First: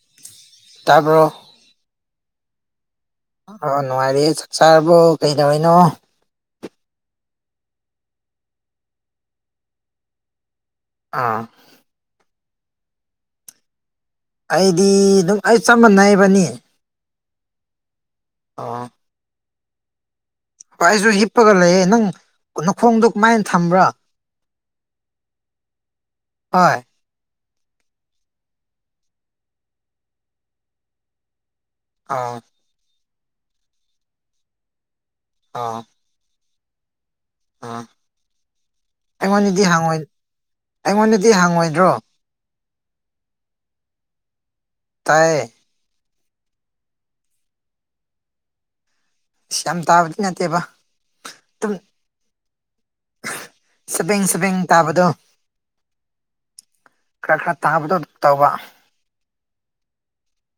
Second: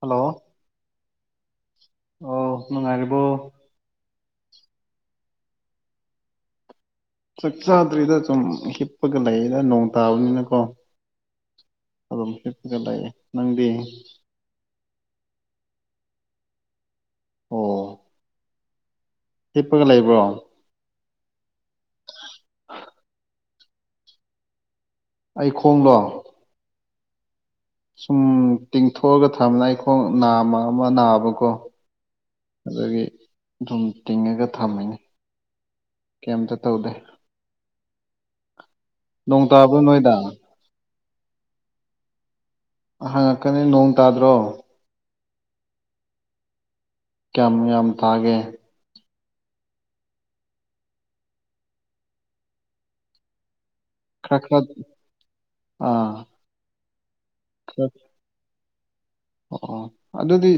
hello ꯇꯥꯕ꯭ꯔꯣ ꯑꯣ ꯅꯨꯡꯉꯥꯏꯔ ꯑꯣ ꯅꯨꯡꯉꯥꯏꯔꯤꯌꯦ ꯆꯥꯛ ꯆꯥꯔꯕ ꯀꯩꯗꯧꯔꯤꯅꯣ ꯆꯥꯛ ꯆꯥꯗ꯭ꯔꯤꯗ ꯁꯨꯝ ꯍꯤꯞꯄꯒ ꯂꯩꯌꯦꯅ ꯅꯣꯡ ꯇꯥꯕꯅꯤꯅꯀꯣ ꯑꯥ ꯂꯑꯦ ꯅꯪꯗꯤ ꯑꯩꯗꯤ ꯑꯗꯨꯝ ꯑꯩ ꯆꯞ ꯃꯥꯟꯅꯩꯕꯅꯤ ꯑꯣ ꯑ [unintelligible] [inaudible] ꯍꯤꯞꯄꯒ ꯂꯩꯕ꯭ꯔꯣ ꯑꯩꯁꯨ ꯍꯤꯞꯄꯒ ꯂꯩꯑ ꯅꯪ ꯅꯈꯣꯡꯗꯣ ꯀꯃꯥꯏꯅ ꯊꯝꯕ꯭ꯔꯥ ꯑꯩ ꯈꯣꯡꯗꯣ ꯍ [unintelligible] [inaudible] ꯁꯨꯝ ꯇꯤꯡꯊꯣꯛꯑꯒ ꯊꯝꯕꯅ ꯑꯩꯈꯣꯡ ꯅꯥꯝꯃ ꯑꯃ ꯅꯥꯕꯀꯣ ꯑꯥ ꯑꯗꯨꯗꯒꯤ ꯑꯗꯨꯝ ꯇꯤꯡꯉꯒ ꯊꯝꯃꯅꯤ ꯑ [unintelligible] [inaudible] ꯑꯝꯇ ꯇꯧꯗꯦ ꯑ [unintelligible] [inaudible] ꯅꯣꯡꯇꯕꯣꯏ ꯅꯣꯏꯗꯥꯥꯛ ꯑꯩꯉꯣꯟꯗꯗꯤ ꯍꯪꯉꯣꯏꯗ꯭ꯔꯣ ꯍꯪꯉꯛꯀꯅꯤ ꯅꯣꯡ ꯇꯥꯗ꯭ꯔꯣ ꯇꯥꯏꯌꯦ ꯀꯌꯥꯝ ꯌꯥꯝ ꯇꯥꯒꯦ ꯌꯥꯝ ꯇꯥꯕꯗꯤ ꯅꯠꯇꯦꯕ ꯑꯗꯨꯝ ꯁꯕꯦꯡ ꯁꯕꯦꯡ ꯈꯔ ꯇꯥꯕꯗꯣ ꯑꯥ ꯈꯔ ꯈꯔ ꯇꯥꯕꯗꯣ ꯇꯧꯕ ꯑꯣ ꯑꯣ ꯑꯗꯨꯗꯤ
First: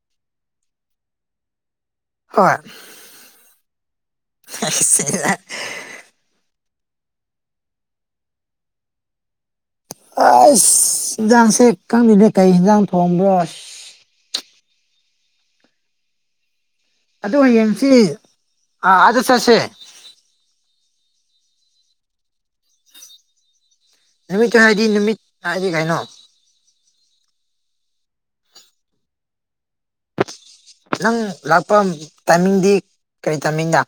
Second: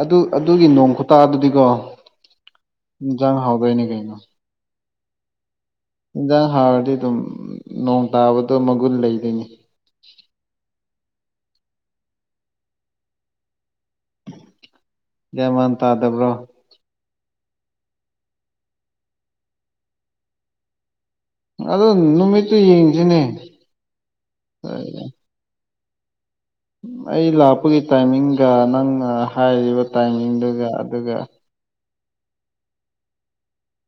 ꯑꯗꯨ ꯑꯗꯨꯒꯤ ꯅꯣꯡ ꯈꯨꯇꯥ ꯑꯗꯨꯗꯤꯀꯣ ꯍꯣꯏ ꯏꯟꯁꯥꯡ ꯍꯥꯎꯗꯣꯏꯅꯦ ꯀꯩꯅꯣ ꯁꯤꯂ [inaudible] [unintelligible] ꯏꯟꯖꯥꯡ ꯍꯥꯎꯔꯗꯤ ꯑꯗꯨꯝ ꯅꯣꯡ ꯇꯥꯕꯗꯣ ꯃꯒꯨꯟ ꯂꯩꯗꯣꯏꯅꯤ ꯑꯁ ꯏꯟꯖꯥꯡꯁꯦ ꯈꯪꯗꯦꯗ ꯀꯩ ꯌꯦꯟꯁꯥꯡ ꯊꯣꯡꯕ꯭ꯔꯣ ꯃꯦꯟꯃꯥꯟ ꯇꯥꯗꯕ꯭ꯔꯣ ꯑꯗꯨ ꯍꯌꯦꯡꯁꯤ ꯑꯥ ꯑꯥꯗ ꯆꯠꯁꯦ ꯑꯗꯣ ꯅꯨꯃꯤꯠꯇꯨ ꯌꯦꯡꯁꯤꯅꯦ ꯅꯨꯃꯤꯠꯇ ꯍꯥꯏꯗꯤ ꯅꯨꯃꯤꯠ ꯍꯥꯏꯗꯤ ꯀꯩꯅꯣ ꯑꯩ ꯂꯥꯛꯄꯒꯤ ꯇꯥꯏꯃꯤꯡꯒ ꯅꯪꯅ ꯍꯥꯏꯔꯤꯕ ꯇꯥꯏꯃꯤꯡꯗꯨ ꯅꯪ ꯂꯥꯛꯄ ꯇꯥꯏꯃꯤꯡꯗꯤ ꯀꯔꯤ ꯇꯥꯏꯃꯤꯡꯗ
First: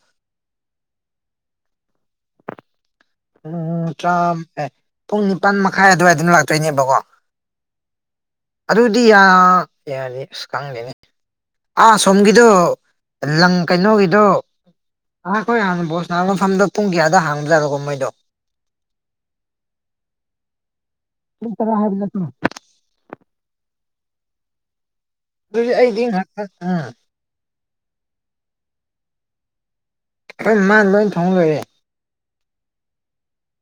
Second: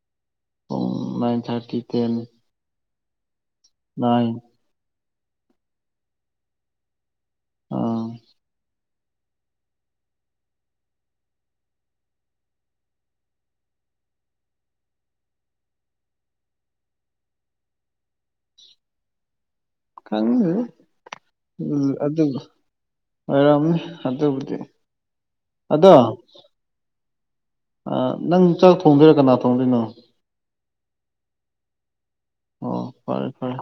ꯎꯝ ꯅꯥꯏꯟ ꯊꯥ꯭ꯔꯇꯤ ꯇꯦꯟ ꯎꯝ ꯅꯥꯏꯟ ꯇꯔꯥ ꯄꯨꯡ ꯅꯤꯄꯥꯜ ꯃꯈꯥꯏ ꯑꯗꯨꯋꯥꯏꯗ ꯂꯥꯛꯇꯣꯏꯅꯦꯕꯀꯣ ꯑꯥ ꯑꯗꯨꯗꯤ ꯌꯥ ꯌꯥꯅꯤ ꯑꯁ ꯈꯪꯗꯦꯅꯦ ꯑꯥ ꯁꯣꯝꯒꯤꯗꯣ ꯂꯪ ꯀꯩꯅꯣꯒꯤꯗꯣ ꯑꯥꯈꯣꯏ ꯍꯥꯟꯅ ꯕꯣꯜ ꯁꯥꯟꯅꯕ ꯃꯐꯝꯗꯣ ꯄꯨꯡ ꯀꯌꯥꯗ ꯍꯥꯡꯕꯖꯥꯔꯣꯒꯣ ꯃꯣꯏꯗꯣ ꯈꯪꯗꯦꯗ ꯄꯨꯡ ꯇꯔꯥ ꯎꯝ ꯍꯥꯏꯕ ꯅꯠꯇ꯭ꯔꯣ ꯑꯗꯨꯕꯨ ꯑꯣꯏꯔꯝꯅꯤ ꯑꯗꯨꯕꯨꯗꯤ ꯑꯗꯨ ꯑꯩꯗꯤ ꯍꯥ ꯎ [unintelligible] ꯑ ꯅꯪ ꯆꯥꯛ ꯊꯣꯡꯗꯣꯏꯔꯥ ꯀꯅꯥ ꯊꯣꯡꯗꯣꯏꯅꯣ ꯃꯥꯥꯟ ꯂ ꯊꯣꯡ ꯂꯩꯔꯦ [unintelligible] ꯑꯣ ꯐꯔꯦ ꯐꯔꯦ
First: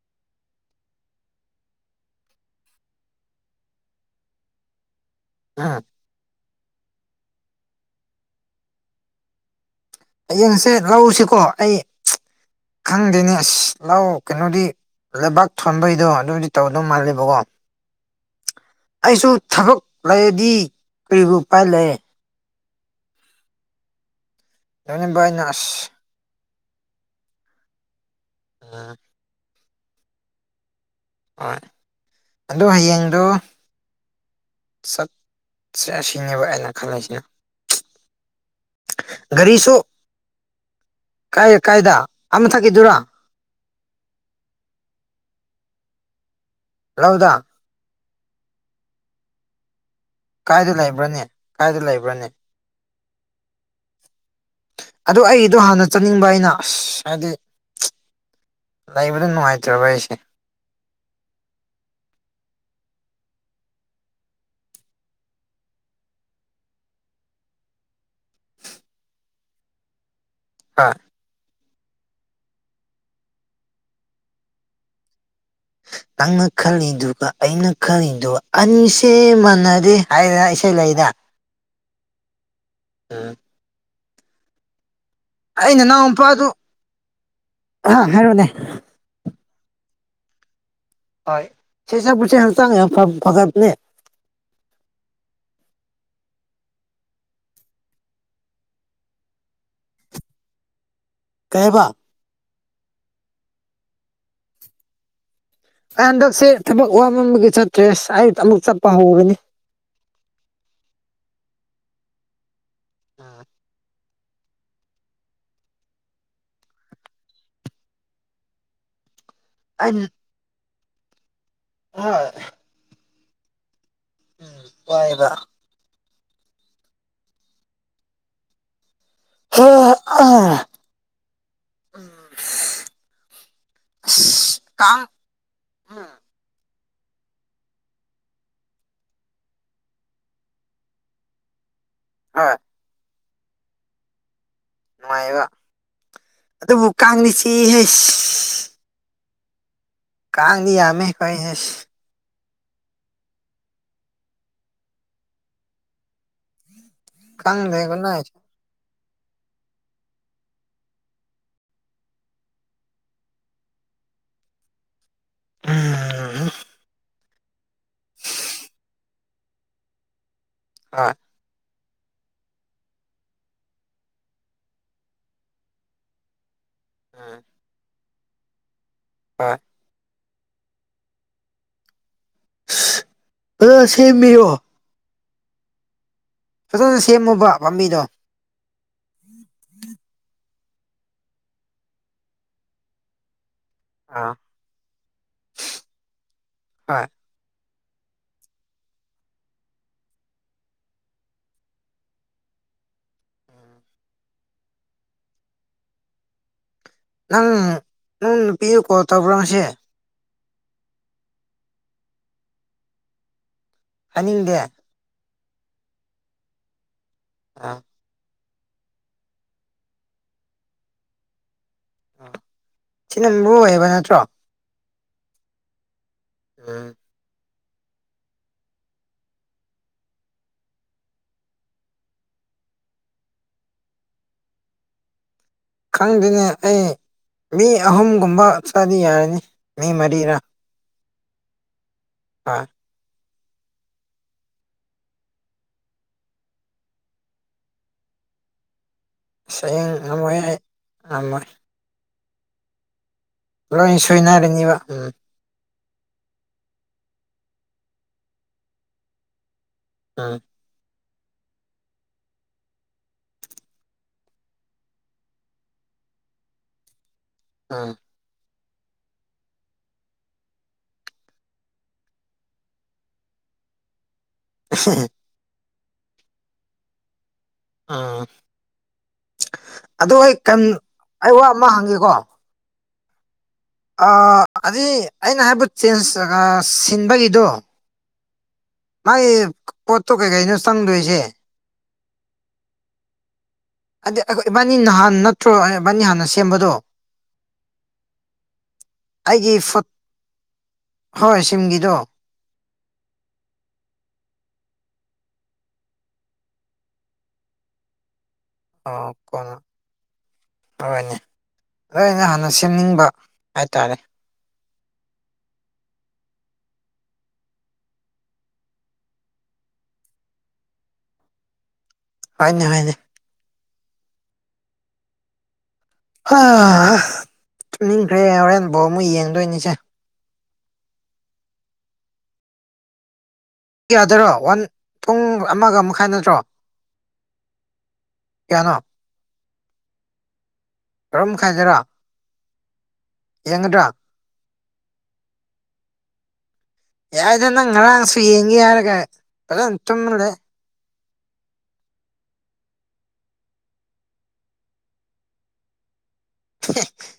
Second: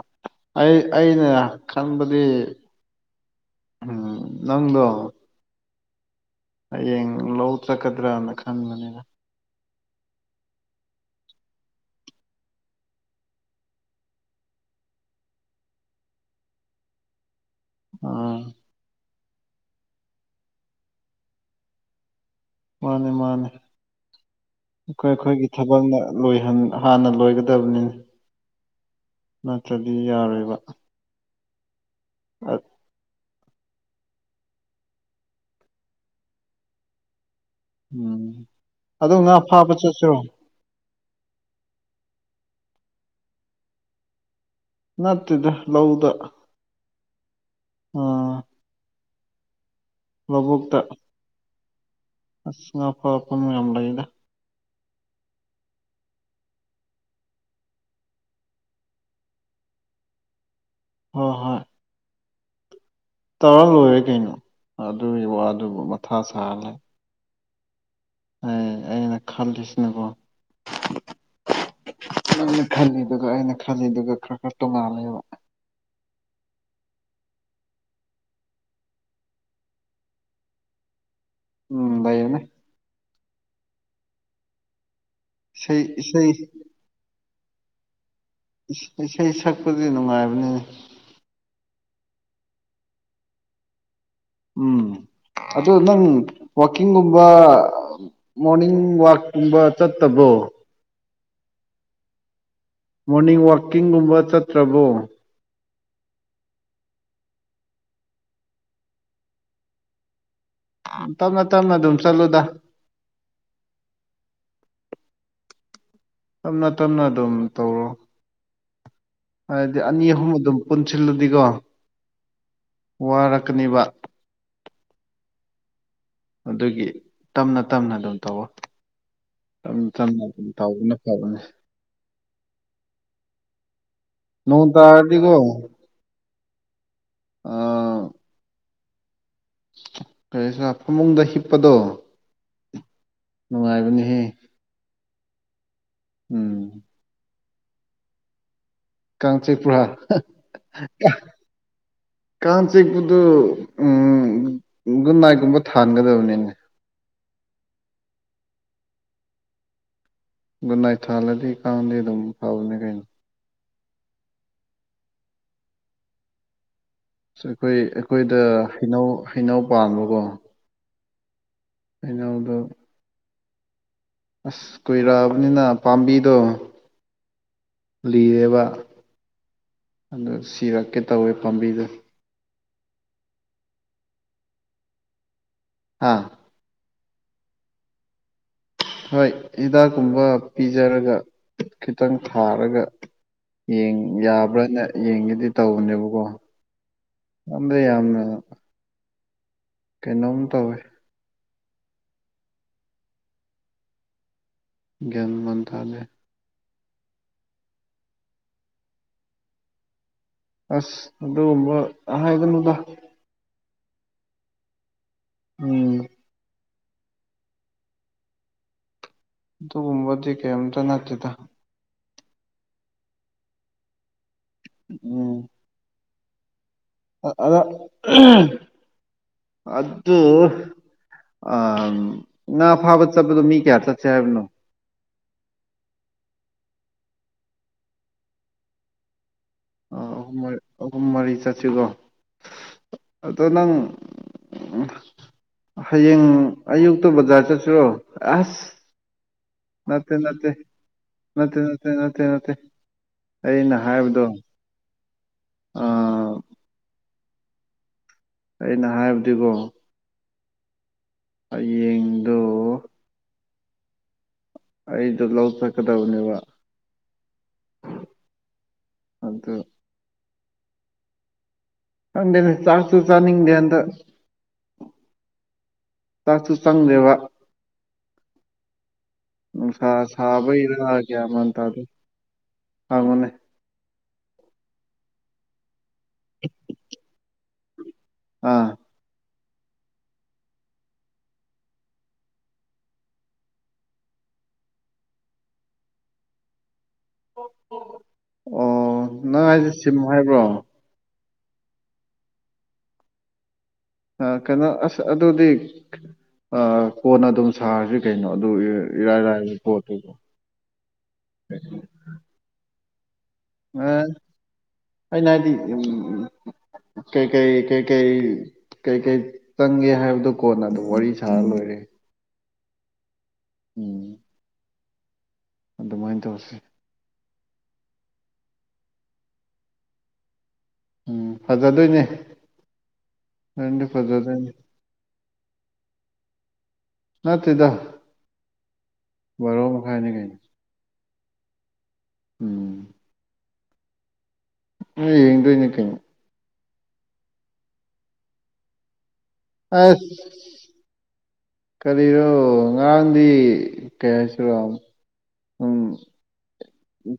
ꯑꯩ ꯑꯩꯅ ꯈꯟꯕꯗꯤ ꯎꯝ ꯅꯪꯗꯣ ꯑ [unintelligible] ꯍꯌꯦꯡ ꯂꯧ ꯆꯠꯀꯗ꯭ꯔꯅ ꯈꯟꯕꯅꯤꯅ ꯍꯌꯦꯡꯁꯦ ꯂꯧꯁꯤꯀꯣ ꯑꯩ ꯈꯪꯗꯦꯅꯦꯁ ꯂꯧ ꯀꯩꯅꯣꯗꯤ ꯂꯩꯕꯥꯛ ꯊꯣꯟꯕꯩꯗꯣ ꯑꯗꯨꯗꯤ ꯇꯧꯗꯧ ꯃꯥꯜꯂꯦꯕꯀꯣ ꯑꯥ ꯑꯩꯁꯨ ꯊꯕꯛ ꯂꯩꯔꯗꯤ ꯀꯔꯤꯕꯨ ꯎꯄꯥꯏ ꯂꯩ ꯃꯥꯅꯦ ꯃꯥꯅꯦ ꯑꯩꯈꯣꯏ ꯂꯣꯏꯅꯕ ꯑꯩꯅ ꯑꯩꯈꯣꯏꯒꯤ ꯑꯁ ꯊꯕꯛꯅ ꯂꯣꯏꯍꯟ ꯍꯥꯟꯅ ꯂꯣꯏꯒꯗꯕꯅꯤꯅ ꯑꯥ ꯅꯠꯇ꯭ꯔꯗꯤ ꯌꯥꯔꯣꯏꯕ ꯍꯣꯏ ꯑꯗꯣ ꯍꯌꯦꯡꯗꯣ ꯆꯠꯁꯦ ꯁꯤꯅꯦꯕ ꯑꯩꯅ ꯈꯜꯂꯤꯁꯤꯅ ꯎꯝ ꯑꯗꯣ ꯉꯥ ꯐꯥꯕ ꯆꯠꯁꯤꯔꯣ ꯀꯥꯏꯗ ꯀꯥꯏꯗ ꯑꯥ ꯃꯊꯀꯤꯗꯨꯔꯥ ꯅꯠꯇꯦꯗ ꯂꯧꯗ ꯂꯧꯗꯥ ꯑꯣ ꯀꯥꯏꯗ ꯂꯩꯕ꯭ꯔꯅꯦ ꯀꯥꯏꯗ ꯂꯩꯕ꯭ꯔ ꯑꯁ ꯉꯥ ꯐꯥꯐꯝ ꯌꯥꯝ ꯂꯩꯗ ꯑꯗꯣ ꯑꯩꯗꯣ ꯍꯥꯟꯅ ꯆꯠꯅꯤꯡꯕ ꯑꯩꯅ ꯍꯥꯏꯗꯤ ꯂꯩꯥꯕꯗꯣ ꯅꯨꯡꯉꯥꯏꯇ꯭ꯔꯕ ꯑꯩꯁꯦ ꯍꯣꯏ ꯍꯣꯏ ꯇꯧꯔꯥ ꯂꯣꯏꯔꯦ ꯀꯩꯅꯣ ꯑꯗꯨꯒꯤ ꯋꯥꯗꯨꯕꯨ ꯃꯊꯥ ꯁꯥꯍꯜꯂꯦ ꯍ ꯑꯩꯅ ꯈꯜꯂꯤꯁꯤꯅꯀꯣ ꯍꯥꯥ ꯅꯪꯅ ꯈꯜꯂꯤꯗꯨꯒ ꯑꯩꯅ ꯈꯜꯂꯤꯗꯨꯒ ꯈꯔ ꯈꯔ ꯇꯣꯉꯜꯂꯦꯕ ꯅꯪꯅ ꯈꯜꯂꯤꯗꯨꯒ ꯑꯩꯅ ꯈꯜꯂꯤꯗꯨꯒ ꯑꯅꯤꯁꯦ ꯃꯥꯟꯅꯔꯦ ꯍꯥꯏꯔ ꯏꯁꯩ ꯂꯩꯔ ꯎꯝ ꯂꯩꯕꯅꯦ [unintelligible] ꯑꯩꯅ ꯅꯅꯥꯎ ꯏꯁꯩ ꯅꯨꯄꯥꯗꯨ [unintelligible] ꯏꯁꯩ ꯁꯛꯄꯗꯤ ꯅꯨꯡꯉꯥꯏꯕꯅꯤ ꯍꯣꯏ ꯏꯁꯩ ꯁꯛꯄꯥꯁꯦ ꯍꯥꯛꯆꯥꯡ ꯌꯥꯝ ꯐꯥꯒꯠꯄꯥꯅꯦ ꯎꯝ ꯑꯗꯣ ꯅꯪ ꯋꯥꯛꯀꯤꯡꯒꯨꯝꯕ ꯃꯣꯔꯅꯤꯡ ꯋꯥꯛꯀꯨꯝꯕ ꯆꯠꯇꯕ ꯔꯣ ꯀꯩꯍꯥꯏꯕ ꯃꯣꯔꯅꯤꯡ ꯋꯥꯛꯀꯤꯡꯒꯨꯝꯕ ꯆꯠꯇ꯭ꯔꯕꯣ ꯑꯩ ꯍꯟꯗꯛꯁꯦ ꯊꯕꯛ ꯋꯥꯃꯝꯕꯒꯤ ꯆꯠꯇ꯭ꯔꯦ ꯑꯩ ꯑꯃꯨꯛ ꯆꯠꯄ ꯍꯧꯔꯅꯤ ꯇꯞꯅ ꯇꯞꯅ ꯑꯗꯨꯝ ꯆꯠꯂꯨꯗ [unintelligible] ꯇꯞꯅ ꯇꯞꯅ ꯑꯗꯨꯝ ꯇꯧꯔꯣ ꯍꯥꯏꯗꯤ ꯑꯅꯤ ꯑꯍꯨꯝ ꯑꯗꯨꯝ ꯄꯨꯟꯁꯤꯜꯗꯤꯀꯣ ꯍꯣꯏ ꯋꯥꯔꯛꯀꯅꯤꯕ ꯋꯥꯏꯌꯦꯕ ꯑꯗꯨꯒꯤ ꯇꯞꯅ ꯇꯞꯅ ꯑꯗꯨꯝ ꯇꯧ ꯇꯞꯅ ꯇꯞꯅ ꯑꯗꯨꯝ ꯇꯧꯕꯅ ꯐꯕꯅꯦ ꯑꯁ ꯅꯣꯡ ꯀꯥꯡ ꯇꯔꯗꯤꯀꯣ ꯎꯝ ꯑꯥ ꯀꯔꯤ ꯁꯥ ꯐꯃꯨꯡꯗ ꯍꯤꯞꯄꯗꯣ ꯑ ꯅꯨꯡꯉꯥꯏꯕꯅꯦꯍꯦ ꯅꯨꯡꯉꯥꯏꯌꯦꯕ ꯑꯗꯨꯕꯨ ꯀꯥꯡꯗꯤ ꯆꯤꯛꯏꯍꯦ ꯀꯥꯡ ꯆꯤꯛ ꯄꯔꯥ ꯀꯥꯅꯤ ꯌꯥꯝꯃꯦ ꯀꯩꯅꯦ ꯀꯥꯡ ꯆꯤꯛꯄꯗꯨ ꯎ ꯒꯨꯠ ꯅꯥꯏꯠꯀꯨꯝꯕ ꯊꯥꯟꯒꯗꯕꯅꯤꯅꯦ ꯈꯪꯗꯦ ꯒꯨꯠꯅꯥꯏꯠ ꯒꯨꯅꯥꯏ ꯊꯥꯜꯂꯗꯤ ꯀꯥꯡꯗꯤ ꯑꯗꯨꯝ ꯐꯥꯎꯅꯦ ꯀꯩꯅꯣ [unintelligible] ꯑꯩꯈꯣꯏ ꯑꯩꯈꯣꯏꯗ ꯍꯩꯅꯧ ꯍꯩꯅꯧ ꯄꯥꯟꯕꯀꯣ ꯑ ꯍꯩꯅꯧꯎꯗꯣ ꯑꯁ ꯀꯨꯏꯔꯛꯑꯕꯅꯤꯅ ꯄꯥꯝꯕꯤꯗꯣ ꯑꯝ ꯂꯤꯔꯦꯕ ꯑ ꯑꯗꯨ ꯁꯤꯔꯛꯀꯦ ꯇꯧꯋꯦ ꯄꯥꯝꯕꯤꯗꯣ ꯑꯁ ꯁꯦꯝꯃꯤꯌꯣ ꯍꯥꯥ ꯐꯖꯅ ꯁꯦꯝꯃꯨꯕ ꯄꯥꯝꯕꯤꯗꯣ ꯍꯣꯏ ꯍꯤꯗꯥꯛ ꯀꯨꯝꯕ ꯄꯤꯖꯔꯒ ꯈꯤꯇꯪ ꯊꯥꯔꯒ ꯌꯦ ꯑꯥ ꯌꯥꯕ꯭ꯔꯥꯅ ꯌꯦꯡꯒꯦꯗꯤ ꯇꯧꯕꯅꯦꯕꯀꯣ ꯍꯣꯏ ꯅꯗ ꯌꯥ ꯀꯩꯅꯣꯃ ꯇꯋ ꯭ꯟ ꯃꯥꯟꯇꯂꯦ ꯅꯪ ꯅꯪ ꯅꯨꯄꯤꯤꯌꯨꯀꯣ ꯇꯕ꯭ꯔꯣꯁꯦ ꯑꯁ ꯑꯗꯨꯒꯨꯝꯕ ꯑꯥꯏꯗꯅꯗ ꯑꯅꯤꯡꯗꯦ ꯎꯝ ꯑꯥ ꯑꯗꯨꯒꯨꯝꯕꯗꯤ ꯀꯩꯝꯇ ꯅꯠꯇꯦꯗ ꯁꯤꯅ ꯃꯔꯨ ꯑꯣꯏꯌꯦꯕ ꯅꯠꯇ꯭ꯔꯣ ꯎꯝ ꯎ ꯑꯗ ꯑꯗꯨ [inaudible] ꯑ ꯉꯥ ꯐꯥꯕ ꯆꯠꯄꯗꯣ ꯃꯤ ꯀꯌꯥ ꯆꯠꯁꯦ ꯍꯥꯏꯕꯅꯣ ꯈꯪꯗꯅꯦ ꯑꯩ ꯃꯤ ꯑꯍꯨꯝꯒꯨꯝꯕ ꯆꯥꯗꯤ ꯌꯥꯔꯅꯤ ꯃꯤ ꯃꯔꯤꯔꯥ ꯑꯍꯨꯝ ꯃꯔꯤ ꯆꯠꯁꯤꯒꯣ ꯍꯣꯏ ꯑꯗꯣ ꯅꯪ ꯍꯌꯦꯡ ꯑꯌꯨꯛꯇ ꯕꯖꯥꯔ ꯆꯠꯁꯤꯨꯔꯣ ꯑꯁ ꯑꯁ ꯍꯌꯦꯡ ꯅꯠꯇꯦ ꯉꯝꯃꯣꯏ ꯅꯠꯇꯦ ꯑꯩ ꯉꯝꯃꯣꯏ ꯅꯠꯇꯦ ꯅꯠꯇꯦ ꯅꯠꯇꯦ ꯅꯠꯇꯦ ꯑꯩꯅ ꯂꯣꯏ ꯍꯥꯏꯕꯗꯣ ꯁꯣꯏꯅꯔꯅꯤꯕ ꯎꯝ ꯑꯥ [inaudible] ꯑꯩꯅ ꯍꯥꯏꯕꯗꯤꯀꯣ ꯑꯥ [inaudible] [unintelligible] ꯍꯌꯦꯡꯗꯣ ꯑꯩꯗ ꯂꯧ ꯆꯠꯀꯗꯕꯅꯦꯕ ꯑꯥ ꯑꯗꯨꯗ ꯀꯗꯦꯅꯦ ꯆꯥꯁꯨ ꯆꯥꯅꯤꯡꯗꯦ ꯑꯗ ꯍ [unintelligible] [inaudible] ꯆꯥꯁꯨ ꯆꯪꯗꯦꯕ ꯑꯥ [unintelligible] [inaudible] ꯎ ꯁꯥꯕꯩꯗ ꯑꯩ ꯋꯥ ꯀꯌꯥꯃꯟ ꯑꯃ ꯇꯥꯗ ꯍꯪꯒꯦꯀꯣ ꯍꯥꯡꯉꯨꯅꯦ ꯑꯗꯨꯗꯤ ꯑꯩꯅ ꯍꯥꯏꯕꯨ ꯆꯦꯟꯖ ꯁꯤꯟꯕꯒꯤꯗꯣ ꯑꯥ ꯃꯥꯥꯏ ꯄꯣꯠꯇꯣ ꯀꯩꯀꯩꯅꯣ ꯆꯪꯗꯣꯏꯁꯦ ꯍꯥꯏꯗꯤ ꯏꯕꯥꯅꯤ ꯅꯍꯥꯟ ꯅꯠꯇ꯭ꯔꯣ ꯏꯕꯥꯅꯤ ꯍꯥꯟꯅ ꯁꯦꯝꯕꯗꯣ ꯑꯣ ꯅꯪ ꯑꯩꯒꯤ ꯍꯥꯏꯁꯦ ꯐꯨꯠ ꯁꯤꯃꯨ ꯍꯥꯏꯕ꯭ꯔꯣ ꯍꯣꯏ ꯁꯤꯝꯒꯤꯗꯣ ꯀꯩꯅꯣ ꯑꯁ ꯑꯗꯨꯗꯤ ꯀꯣꯟꯅ ꯑꯗꯨꯝ ꯁꯥꯔꯁꯤ ꯀꯩꯅꯣ ꯑꯗꯨ ꯑꯣ ꯏꯔꯥꯏ ꯂꯥꯏꯅ ꯀꯣꯟꯅ ꯄꯣꯠꯇꯣ ꯍꯣꯏꯅꯦ ꯍꯥꯏ ꯇꯥꯔꯦ ꯑꯩꯅꯗꯤ ꯎꯝ ꯎ ꯀꯩꯀꯩ ꯀꯩꯀꯩ ꯀꯩꯀꯩ ꯆꯪꯒꯦ ꯍꯥꯏꯕꯗꯨ ꯀꯣꯟꯅ ꯑꯗꯨ ꯋꯥꯔꯤ ꯁꯥꯂ ꯐꯔꯦ ꯍꯅꯦ ꯍꯅꯦ ꯎꯝ [unintelligible] [inaudible] ꯑꯗꯨꯃꯥꯏꯅ ꯍꯥ ꯇꯧꯁꯤ ꯅꯤꯡꯈ꯭ꯔꯦ ꯍꯣꯔꯦꯟ ꯕꯥꯎ ꯑꯃꯨꯛ ꯌꯦꯡꯗꯣꯏꯅꯤꯁꯦ ꯎꯝ ꯐꯖꯗꯣꯏꯅꯦ ꯅꯪꯗꯤ ꯐꯖ ꯌꯥꯗꯣꯏꯔꯣ ꯋꯥꯟ ꯄꯨꯡ ꯑꯃꯒ ꯃꯈꯥꯏ ꯅꯠꯇ꯭ꯔꯣ ꯅꯠꯇꯦꯗ ꯀꯌꯥꯅꯣ ꯚꯔꯣ ꯃꯈꯥꯏꯅꯤ ꯀꯩꯅꯩꯅ ꯀꯔꯝ ꯈꯥꯏꯖꯔꯥ ꯎꯝ [unintelligible] [inaudible] ꯍꯑꯦꯡ ꯒꯗꯔꯥ ꯎꯃꯝ ꯌꯡꯗꯣꯏ ꯅꯤ ꯀꯑꯩꯅꯣ ꯌꯥꯗꯅ ꯉꯔꯥꯡꯁꯨ ꯌꯦ ꯌꯥꯔꯒꯂ ꯇ ꯑꯁ ꯂꯩꯦ ꯀꯔꯤꯔꯣ ꯉꯔꯥꯡꯗꯤ ꯀꯩ ꯍꯥꯏꯁꯤꯔꯣ ꯎꯝ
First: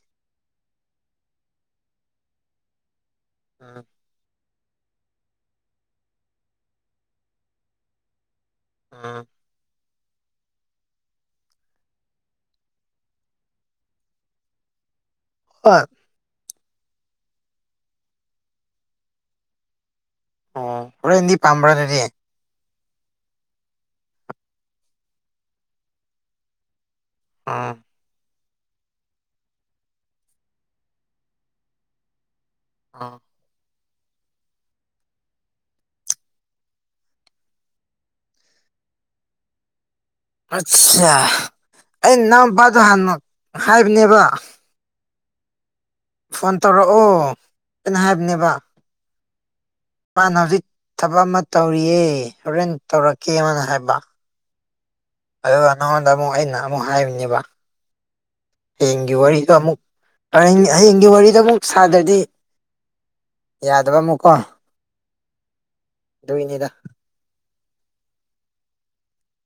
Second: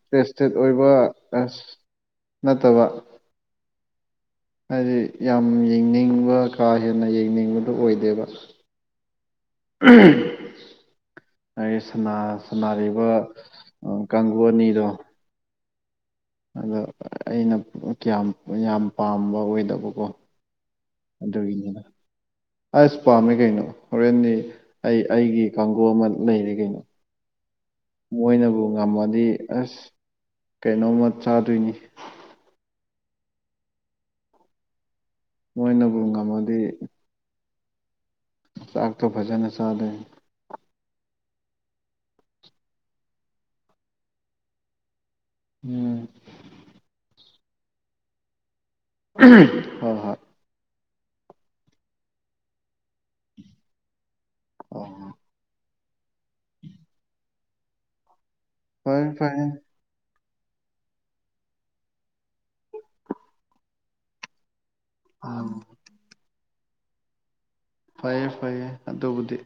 [inaudible] ꯄꯦꯁꯇꯦꯠ ꯑꯣꯏꯕ ꯑ ꯅꯠꯇꯕ ꯎꯝ [unintelligible] [inaudible] ꯍꯥꯏꯗꯤ ꯌꯥꯝ ꯌꯦꯡꯅꯤꯡꯕ ꯀꯥ ꯍꯦꯟꯅ ꯌꯦꯡꯅꯤꯡꯕꯗꯨꯣ ꯑꯣꯏꯗꯦꯕ ꯑꯥ ꯎꯝ ꯑꯩꯒꯤ ꯁꯅꯔꯤꯕ ꯀꯥꯡꯕꯨ ꯑꯅꯤꯗꯣ ꯑ ꯑꯗꯣ ꯑꯩꯅ ꯀꯌꯥꯝ ꯌꯥꯝ ꯄꯥꯝꯕ ꯑꯣꯏꯗꯕꯀꯣ ꯑꯣ ꯄꯨꯔ ꯏꯟꯗꯤ ꯄꯥꯝꯕ꯭ꯔꯥꯅꯔꯤꯌꯦ ꯑꯁ ꯄꯥꯝꯃꯦ ꯀꯩꯅꯣ ꯍꯣꯔꯦꯟꯗꯤ ꯑꯩ ꯑꯩꯒꯤ ꯀꯥꯡꯕꯨ ꯑꯃ ꯂꯩꯔꯤ ꯀꯩꯅꯣ ꯑ ꯃꯣꯏꯅꯕꯨ ꯉꯝꯃꯗꯤ ꯑꯁ ꯀꯩꯅꯣꯝꯃ ꯆꯥꯗꯣꯏꯅꯤ ꯑꯥ ꯃꯣꯏꯅꯕꯨ ꯉꯝꯃꯗꯤ ꯁꯥꯥꯥꯛꯛꯇ ꯖꯟ ꯑ ꯁꯥꯥꯗꯦ ꯑꯠꯆꯥ ꯑꯩ ꯅꯅꯥꯎꯄꯥꯗꯣ ꯍꯥꯟ ꯍꯥꯏꯕꯅꯦꯕ ꯎꯝ ꯐꯣꯟ ꯇꯧꯔꯛꯑꯣ ꯀꯩꯅ ꯍꯥꯏꯕꯅꯦꯕ ꯑ ꯃꯥꯅ ꯍꯧꯖꯤꯛ ꯊꯕꯛ ꯑꯃ ꯇꯧꯔꯤꯌꯦ ꯍꯣꯔꯦꯟ ꯇꯧꯔꯛꯀꯦꯅ ꯍꯥꯏꯕ ꯑꯣ ꯑꯗꯨꯒ ꯅꯉꯣꯟꯗ ꯑꯃꯨꯛ ꯑꯩꯅ ꯑꯃꯨꯛ ꯍꯥꯏꯔꯤꯕꯅꯦꯕ ꯐꯔꯦ ꯍꯡꯒꯤ ꯐꯔꯦ ꯋꯥꯔꯤ ꯑꯃꯨꯛ ꯍꯌꯦꯡꯒꯤ ꯋꯥꯔꯤꯗ ꯑꯃꯨꯛ ꯁꯥꯗ꯭ꯔꯗꯤ ꯌꯥꯗꯕ ꯑꯃꯨꯛꯀꯣ ꯑ ꯣꯏꯅꯤꯗ ꯐꯩꯌꯦ ꯐꯩꯌꯦ ꯑꯗꯨꯕꯨꯗꯤ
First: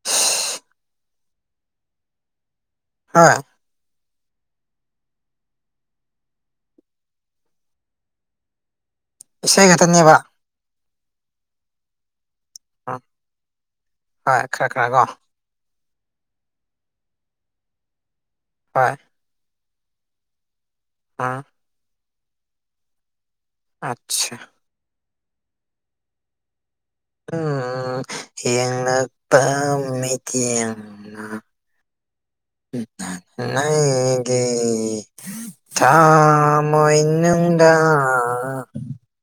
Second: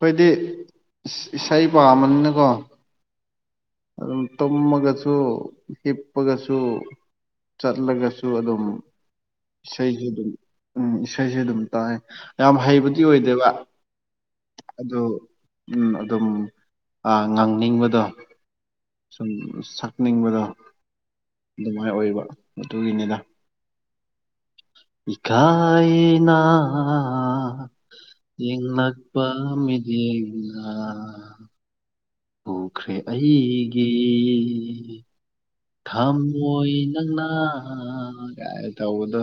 ꯑꯩꯣꯏꯗꯤ ꯏꯁꯩ ꯄꯥꯝꯝꯕꯅꯤꯅꯀꯣ ꯑꯥ ꯑꯗꯨꯝ ꯇꯨꯝꯃꯒꯁꯨ ꯍꯤꯞꯄꯒꯁꯨ ꯆꯠꯂꯒꯁꯨ ꯑꯗꯨꯝ ꯏꯁꯩ ꯈꯇꯅꯦꯕ ꯎꯝ ꯏꯁꯩꯁꯦ ꯑꯗꯨꯝ ꯇꯥꯏꯑꯦ ꯌꯥꯝ ꯍꯩꯕꯗꯤ ꯎꯝ ꯑꯣꯏꯗꯦꯕ ꯍꯣꯏ ꯈꯔ ꯈꯔ ꯀꯣ ꯑꯗꯨꯝ ꯉꯥꯡꯅꯤꯡꯕꯗꯣ ꯍꯣꯏ ꯁꯨꯝ ꯀꯛꯅꯤꯡꯕꯗ ꯎꯝ ꯑꯗꯨꯃꯥꯏꯅ ꯑꯣꯏꯕ ꯑꯗꯨꯒꯤꯅꯤꯅ ꯑꯆꯥ ꯀꯥꯏꯅꯥ ꯑ ꯌꯦꯡꯅꯄ ꯃꯤꯠꯌꯦꯡꯅ ꯎꯈ꯭ꯔꯦ ꯅ ꯑꯩꯒꯤ ꯒꯤ ꯃꯣꯏ ꯊꯥꯃꯣ ꯅꯪꯅ ꯏꯅꯗꯥ ꯀꯥꯏ ꯇꯧꯕꯗꯣ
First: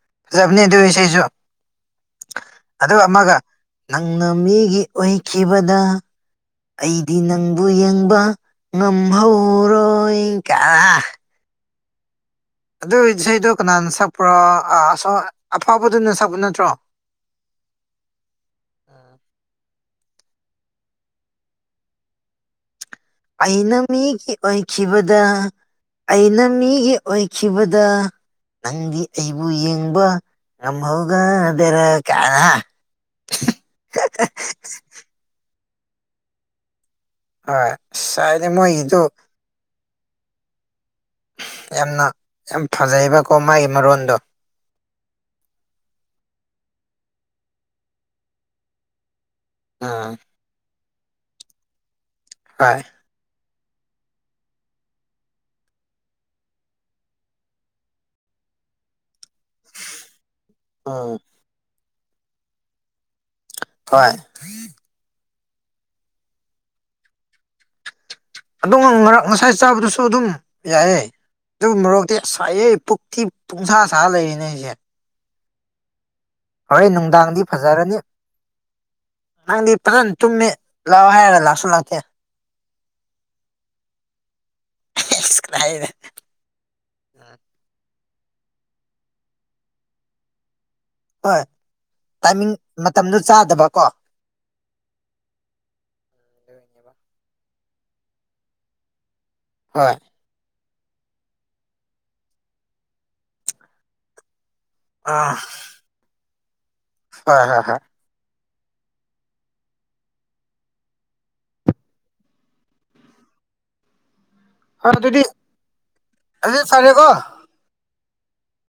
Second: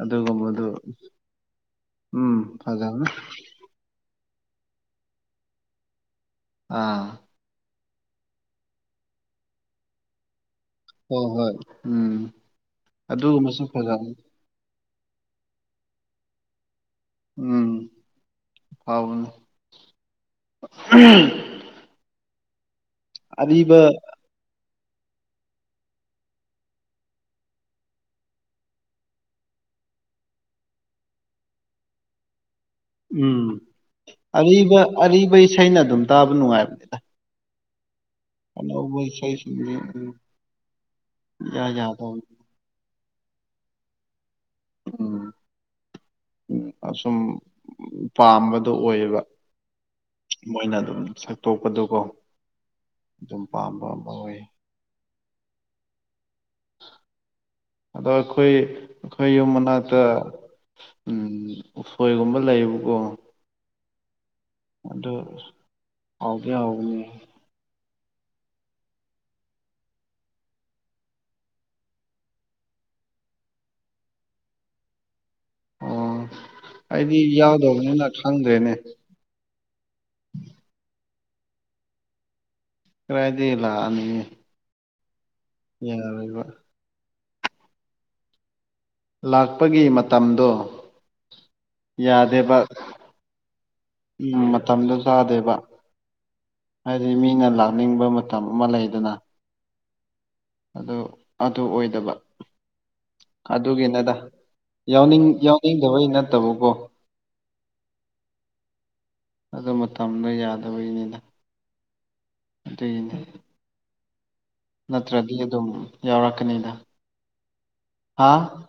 ꯑꯗꯨꯒꯨꯝꯕ ꯑꯗꯨ ꯁꯔ ꯆ ꯎꯝ ꯐꯖꯕ ꯑꯗꯨꯒ ꯑꯃꯒ ꯅꯪꯅ ꯃꯤꯒꯤ ꯑꯣꯏꯈꯤꯕꯗ ꯑꯥ ꯑꯩꯗꯤ ꯅꯪꯕꯨ ꯌꯦꯡꯕ ꯉꯝꯍꯧꯔꯣꯏ ꯑ ꯍꯣꯏ ꯍꯣꯏ ꯎꯝ ꯑꯗꯨ ꯏꯁꯩꯗꯣ ꯑꯗꯨꯒꯨꯝꯕꯁꯨ ꯀꯅꯥꯅ ꯐꯖꯕꯅꯤ ꯁꯛꯄ꯭ꯔꯣ ꯑꯁꯣ ꯑꯐꯕꯗꯨꯅ ꯁꯛꯄ ꯅꯠꯇ꯭ꯔꯣ ꯎꯝ ꯐꯥꯎꯅꯦ ꯎꯝ ꯑꯩꯅ ꯃꯤꯒꯤ ꯑꯣꯏꯈꯤꯕꯗ ꯑꯩꯅ ꯃꯤꯒꯤ ꯑꯣꯏꯈꯤꯕꯗ ꯅꯪꯗꯤ ꯑꯩꯕꯨ ꯌꯦꯡꯕ ꯉꯝꯍꯧꯒꯗꯔ ꯀꯅ ꯎꯝ ꯑꯔꯤꯕ ꯑꯔꯤꯕ ꯏꯁꯩꯅ ꯑꯗꯨꯝ ꯇꯥꯕ ꯅꯨꯡꯉꯥꯏꯕꯅꯤꯗ ꯍꯣꯏ ꯑꯁ ꯍꯥꯏꯗꯤ ꯑꯅ ꯃꯣꯏꯒꯤꯗꯨ ꯎꯕꯣꯏꯁ ꯎꯝ ꯏꯌꯥ ꯌꯥꯗꯦ ꯌꯥꯝꯅ ꯌꯥꯝ ꯐꯖꯩꯑꯕꯀꯣ ꯃꯥꯒꯤ ꯃꯔꯣꯟꯗꯣ ꯁꯨꯝ ꯄꯥꯝꯕꯗꯣ ꯑꯣꯏꯌꯦꯕ ꯎꯝ ꯃꯣꯏꯅ ꯑꯗꯨꯝ ꯁꯛꯇꯣꯛꯄꯗꯨꯀꯣ ꯍ ꯑꯗꯨꯝ ꯄꯥꯝꯕ ꯑꯃ ꯑꯣꯏ ꯑꯗꯣ ꯑꯩꯈꯣꯏ ꯑꯩꯈꯣꯏ ꯌꯨꯝ ꯃꯅꯥꯛꯇ ꯎꯝ ꯎꯁꯣꯏꯒꯨꯝꯕ ꯂꯩꯌꯦꯕꯀꯣ ꯍꯣꯏ ꯑꯗꯨꯗꯣ ꯑꯒꯦ ꯑꯎꯅꯦ ꯑꯗꯣ ꯉꯛ ꯉꯁꯥꯏ ꯆꯥꯕꯗꯨꯁꯨ ꯑꯗꯨꯝ ꯌꯥꯏꯌꯦꯦ ꯑꯗꯨꯒꯤ ꯃꯔꯣꯛꯇꯤ ꯑꯁ ꯄꯨꯊꯤ ꯄꯨꯡꯁꯥ ꯁꯥ ꯂꯩꯔꯤꯅꯦ ꯑꯩꯁꯦ ꯑ ꯍꯣꯔꯦꯟ ꯅꯨꯡꯗꯥꯡꯗꯤ ꯐꯖꯔꯅꯤ ꯈꯪꯗ꯭ꯔꯦꯅꯦ ꯅꯨꯡꯗꯥꯪꯗꯤ ꯐꯖꯅ ꯆꯨꯝꯃꯦ ꯂꯥꯛꯑꯣ ꯍꯥꯏ ꯌꯥꯔ ꯂꯁꯅꯇꯦ ꯀꯥꯏꯗ ꯂ ꯑ [unintelligible] ꯌꯥꯔꯕ ꯎ ꯂꯥꯛꯄꯒꯤ ꯃꯇꯝꯗꯣ ꯍꯣꯏ ꯇꯥꯏꯃꯤꯡ ꯌꯥꯗꯦꯕ ꯃꯇꯝꯗꯨ ꯆꯥꯗꯕꯀꯣ ꯎꯝ ꯃꯇꯝꯗ ꯆꯥꯗꯦꯕ ꯍꯥꯏꯗꯤ ꯃꯤꯅ ꯂꯥꯛꯅꯤꯡꯕ ꯃꯇꯝ ꯑꯃ ꯂꯩꯗꯅ ꯍꯣꯏ ꯑꯗꯨ ꯑꯗꯨ ꯑꯣꯏꯗꯕ ꯑꯗꯨꯒꯤꯅꯗ ꯌꯥꯎꯅꯤꯡ ꯌꯥꯎꯅꯤꯡꯗꯕꯩ ꯅꯠꯇꯕꯀꯣ ꯍ ꯍ ꯑꯗꯨ ꯃꯇꯝꯗ ꯌꯥꯗꯕꯒꯤꯅꯤꯅ ꯑꯗꯨꯒꯤꯅꯤ ꯍꯣꯏ ꯑꯗꯨꯗꯤ ꯅꯠꯇ꯭ꯔꯗꯤ ꯑꯗꯨꯝ ꯑꯗꯨꯗꯤ ꯌꯥꯎꯔꯛꯀꯅꯤꯗ ꯐꯔꯦꯀꯣ ꯍꯥ